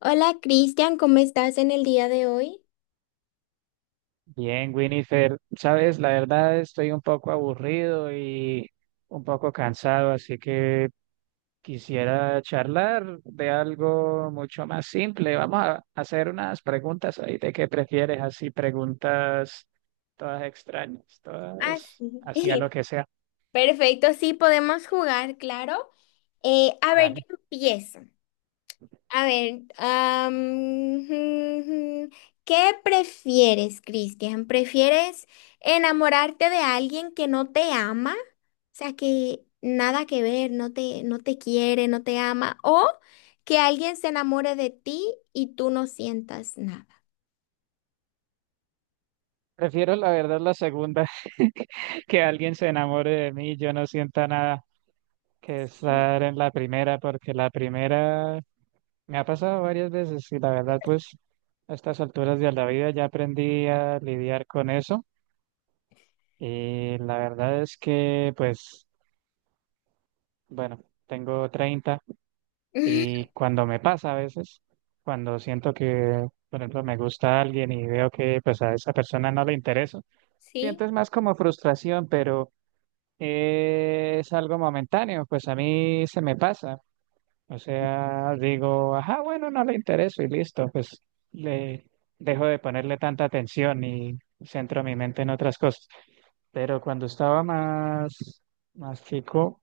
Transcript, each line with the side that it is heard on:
left: Hola, Cristian, ¿cómo estás en el día de hoy?
right: Bien, Winifred, sabes, la verdad estoy un poco aburrido y un poco cansado, así que quisiera charlar de algo mucho más simple. Vamos a hacer unas preguntas ahí de qué prefieres, así preguntas todas extrañas,
left: Ah,
right: todas
left: sí.
right: así lo que sea.
left: Perfecto, sí, podemos jugar, claro. A ver, yo
right: Vale.
left: empiezo. A ver, ¿qué prefieres, Cristian? ¿Prefieres enamorarte de alguien que no te ama? O sea, que nada que ver, no te quiere, no te ama, o que alguien se enamore de ti y tú no sientas nada.
right: Prefiero la verdad la segunda, que alguien se enamore de mí, y yo no sienta nada que estar en la primera, porque la primera me ha pasado varias veces y la verdad, pues a estas alturas de la vida ya aprendí a lidiar con eso y la verdad es que, pues, bueno, tengo 30 y cuando me pasa a veces, cuando siento que, por ejemplo, me gusta alguien y veo que pues a esa persona no le interesa, siento
left: Sí,
right: es más como frustración, pero es algo momentáneo, pues a mí se me pasa. O sea, digo, ajá, bueno, no le intereso y listo, pues le dejo de ponerle tanta atención y centro mi mente en otras cosas. Pero cuando estaba más, más chico,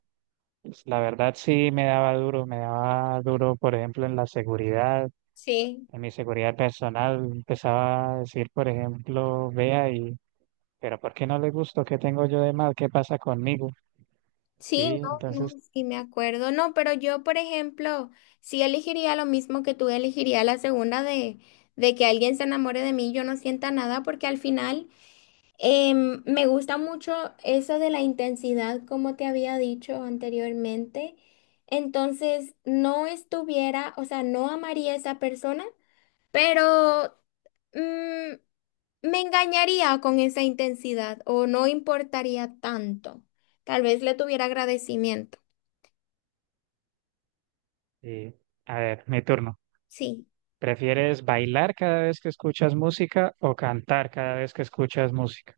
right: pues, la verdad sí me daba duro, por ejemplo, en la seguridad,
left: sí.
right: en mi seguridad personal. Empezaba a decir, por ejemplo, vea y, pero ¿por qué no le gusto? ¿Qué tengo yo de mal? ¿Qué pasa conmigo?
left: Sí,
right: Sí,
left: no, no,
right: entonces,
left: sí me acuerdo. No, pero yo, por ejemplo, sí elegiría lo mismo que tú, elegiría de que alguien se enamore de mí y yo no sienta nada, porque al final me gusta mucho eso de la intensidad, como te había dicho anteriormente. Entonces, no estuviera, o sea, no amaría a esa persona, pero mm, me engañaría con esa intensidad o no importaría tanto. Tal vez le tuviera agradecimiento.
right: sí. A ver, mi turno.
left: Sí,
right: ¿Prefieres bailar cada vez que escuchas música o cantar cada vez que escuchas música?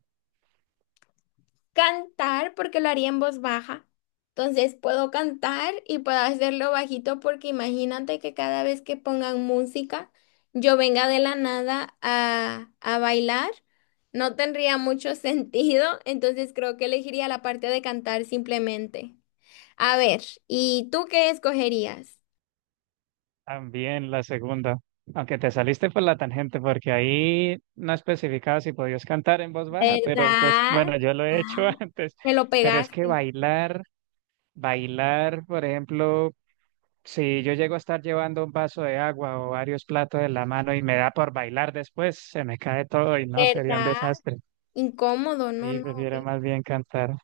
left: cantar porque lo haría en voz baja. Entonces puedo cantar y puedo hacerlo bajito porque imagínate que cada vez que pongan música, yo venga de la nada a bailar. No tendría mucho sentido, entonces creo que elegiría la parte de cantar simplemente. A ver, ¿y tú qué escogerías?
right: También la segunda, aunque te saliste por la tangente porque ahí no especificaba si podías cantar en voz baja, pero pues
left: ¿Verdad?
right: bueno, yo lo he hecho
left: Ah,
right: antes.
left: que lo
right: Pero es que
left: pegaste.
right: bailar, bailar, por ejemplo, si yo llego a estar llevando un vaso de agua o varios platos en la mano y me da por bailar después, se me cae todo y no, sería un
left: ¿Verdad?
right: desastre.
left: Incómodo, no,
right: Sí,
left: no,
right: prefiero
left: horrible.
right: más bien cantar.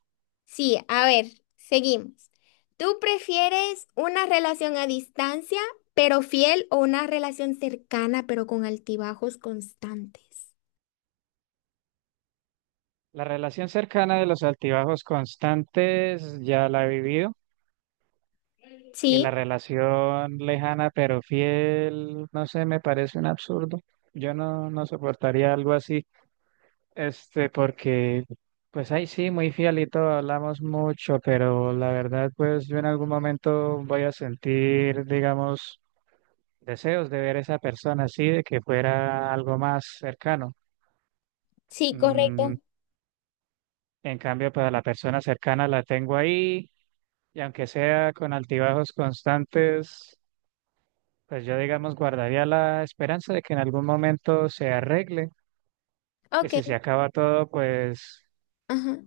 left: Sí, a ver, seguimos. ¿Tú prefieres una relación a distancia, pero fiel, o una relación cercana, pero con altibajos constantes?
right: La relación cercana de los altibajos constantes ya la he vivido y
left: Sí,
right: la relación lejana pero fiel, no sé, me parece un absurdo. Yo no, no soportaría algo así, este, porque pues ahí sí, muy fiel y todo, hablamos mucho, pero la verdad pues yo en algún momento voy a sentir, digamos, deseos de ver a esa persona así, de que fuera algo más cercano.
left: sí,
right: Mm,
left: correcto.
right: en cambio, pues a la persona cercana la tengo ahí. Y aunque sea con altibajos constantes, pues yo, digamos, guardaría la esperanza de que en algún momento se arregle. Y
left: Ok,
right: si se acaba todo, pues
left: ajá.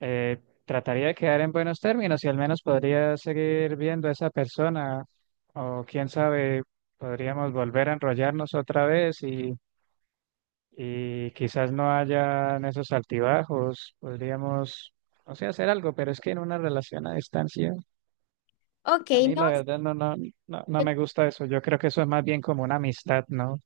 right: trataría de quedar en buenos términos y al menos podría seguir viendo a esa persona. O quién sabe, podríamos volver a enrollarnos otra vez y quizás no hayan esos altibajos. Podríamos, o sea, hacer algo, pero es que en una relación a distancia.
left: Ok,
right: A mí
left: no,
right: la verdad no
left: yo
right: me gusta eso. Yo creo que eso es más bien como una amistad, ¿no?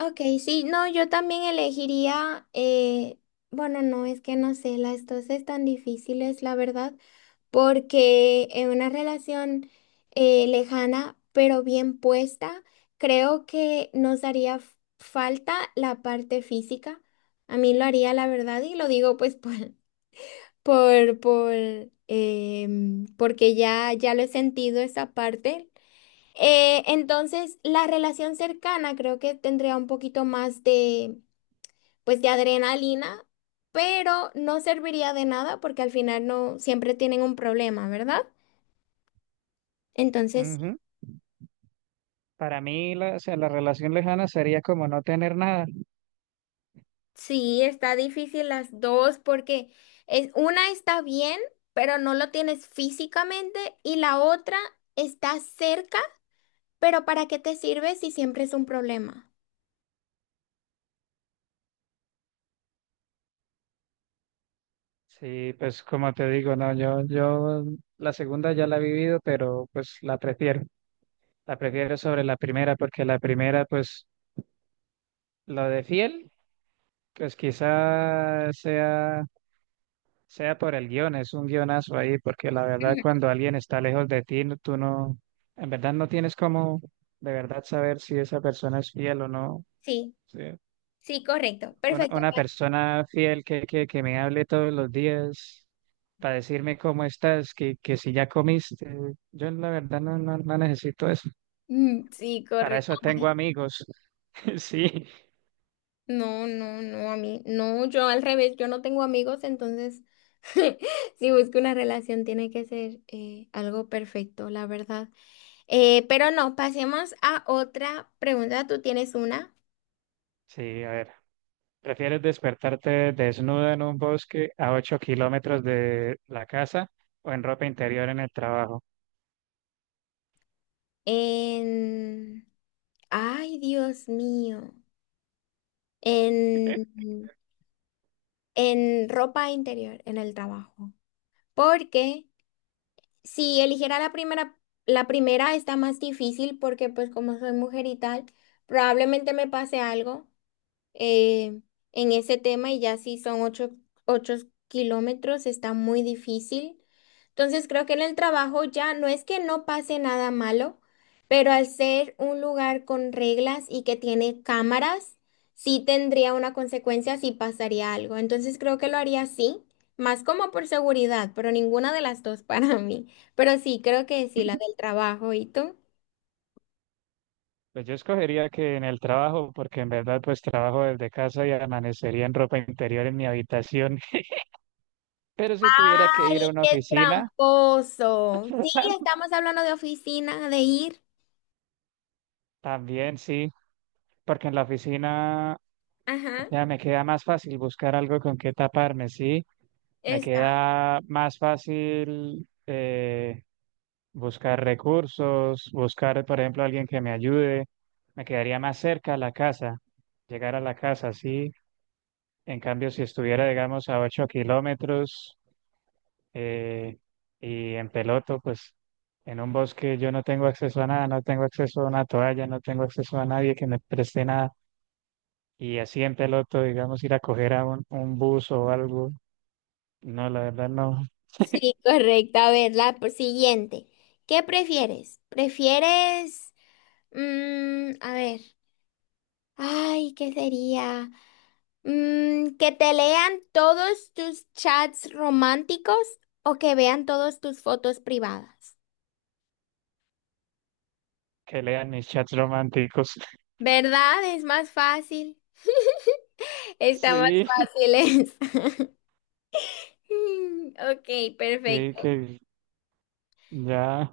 left: Ok, sí, no, yo también elegiría, bueno, no, es que no sé, las dos están difíciles, la verdad, porque en una relación lejana, pero bien puesta, creo que nos haría falta la parte física. A mí lo haría, la verdad, y lo digo pues por, por, porque ya lo he sentido esa parte. Entonces, la relación cercana creo que tendría un poquito más de, pues, de adrenalina, pero no serviría de nada porque al final no siempre tienen un problema, ¿verdad? Entonces, sí.
right: Ujú. Para mí, o sea, la relación lejana sería como no tener nada.
left: Sí, está difícil las dos porque es, una está bien, pero no lo tienes físicamente y la otra está cerca, pero ¿para qué te sirve si siempre es un problema?
right: Sí, pues como te digo, no, yo la segunda ya la he vivido, pero pues la prefiero. La prefiero sobre la primera porque la primera, pues lo de fiel, pues quizá sea por el guión, es un guionazo ahí, porque la verdad
left: Ujú.
right: cuando alguien está lejos de ti, tú no, en verdad no tienes como de verdad saber si esa persona es fiel o no.
left: Sí,
right: Sí.
left: sí, correcto,
right: Una,
left: perfecto.
right: una
left: Pat.
right: persona fiel que me hable todos los días para decirme cómo estás, que si ya comiste, yo la verdad no necesito eso.
left: Mm, sí,
right: Para
left: correcto.
right: eso tengo amigos. Sí,
left: No, no, no, a mí, no, yo al revés, yo no tengo amigos, entonces si busco una relación tiene que ser algo perfecto, la verdad. Pero no, pasemos a otra pregunta. Tú tienes una
right: sí, a ver. ¿Prefieres despertarte desnuda en un bosque a 8 kilómetros de la casa o en ropa interior en el trabajo?
left: en... Ay, Dios mío, en, en ropa interior, en el trabajo. Porque si eligiera la primera está más difícil porque pues como soy mujer y tal, probablemente me pase algo, eh, en ese tema. Y ya si son 8 kilómetros, está muy difícil. Entonces creo que en el trabajo ya no es que no pase nada malo, pero al ser un lugar con reglas y que tiene cámaras, sí tendría una consecuencia si pasaría algo. Entonces creo que lo haría así, más como por seguridad, pero ninguna de las dos para mí. Pero sí, creo que sí, la del trabajo. ¿Y tú?
right: Pues yo escogería que en el trabajo, porque en verdad pues trabajo desde casa y amanecería en ropa interior en mi habitación. Pero si tuviera que ir
left: Ay,
right: a una
left: qué
right: oficina,
left: tramposo. Sí, estamos hablando de oficina, de ir.
right: también sí, porque en la oficina, o
left: Ajá,
right: sea, me queda más fácil buscar algo con qué taparme, sí, me
left: está.
right: queda más fácil buscar recursos, buscar, por ejemplo, alguien que me ayude. Me quedaría más cerca a la casa, llegar a la casa, sí. En cambio, si estuviera, digamos, a 8 kilómetros eh, y en peloto, pues en un bosque yo no tengo acceso a nada, no tengo acceso a una toalla, no tengo acceso a nadie que me preste nada. Y así en peloto, digamos, ir a coger a un bus o algo. No, la verdad no.
left: Sí, correcto. A ver, la siguiente. ¿Qué prefieres? ¿Prefieres, mm, a ver, ay, qué sería? Mm, ¿que te lean todos tus chats románticos o que vean todas tus fotos privadas?
right: Que lean mis chats románticos.
left: ¿Verdad? Es más fácil. Está más
right: Sí,
left: fácil. Es. Mm, ok,
right: sí,
left: perfecto.
right: que ya.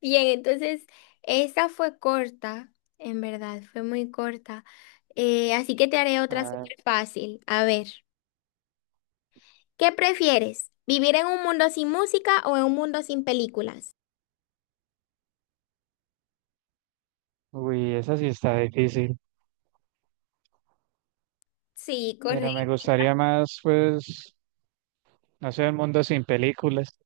left: Bien, entonces esa fue corta, en verdad, fue muy corta. Así que te haré otra
right: Ah,
left: súper fácil. A ver, ¿qué prefieres? ¿Vivir en un mundo sin música o en un mundo sin películas?
right: uy, esa sí está difícil,
left: Sí,
right: pero me
left: correcto.
right: gustaría más, pues, no sé, un mundo sin películas.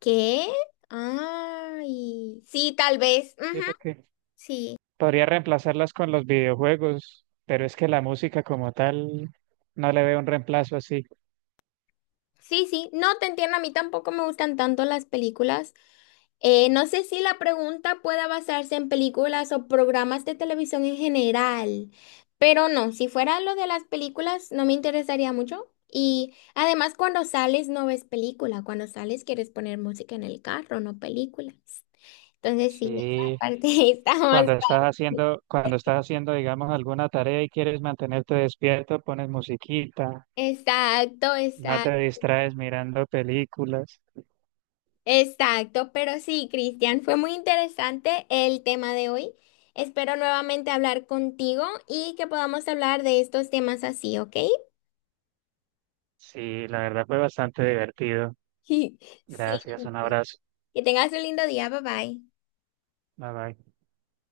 left: ¿Qué? Ay, sí, tal vez. Ujú,
right: Sí, porque
left: sí,
right: podría reemplazarlas con los videojuegos, pero es que la música como tal no le veo un reemplazo así.
left: sí, sí. No te entiendo, a mí tampoco me gustan tanto las películas. No sé si la pregunta pueda basarse en películas o programas de televisión en general, pero no, si fuera lo de las películas no me interesaría mucho. Y además cuando sales no ves película, cuando sales quieres poner música en el carro, no películas. Entonces sí, esa
right: Sí,
left: parte está más... fácil.
right: cuando estás haciendo, digamos, alguna tarea y quieres mantenerte despierto, pones musiquita,
left: Exacto,
right: no
left: exacto,
right: te distraes mirando películas.
left: exacto. Pero sí, Cristian, fue muy interesante el tema de hoy. Espero nuevamente hablar contigo y que podamos hablar de estos temas así, ¿ok?
right: Sí, la verdad fue bastante divertido.
left: Sí,
right: Gracias, un abrazo.
left: que tengas un lindo día, bye bye.
right: Bye bye.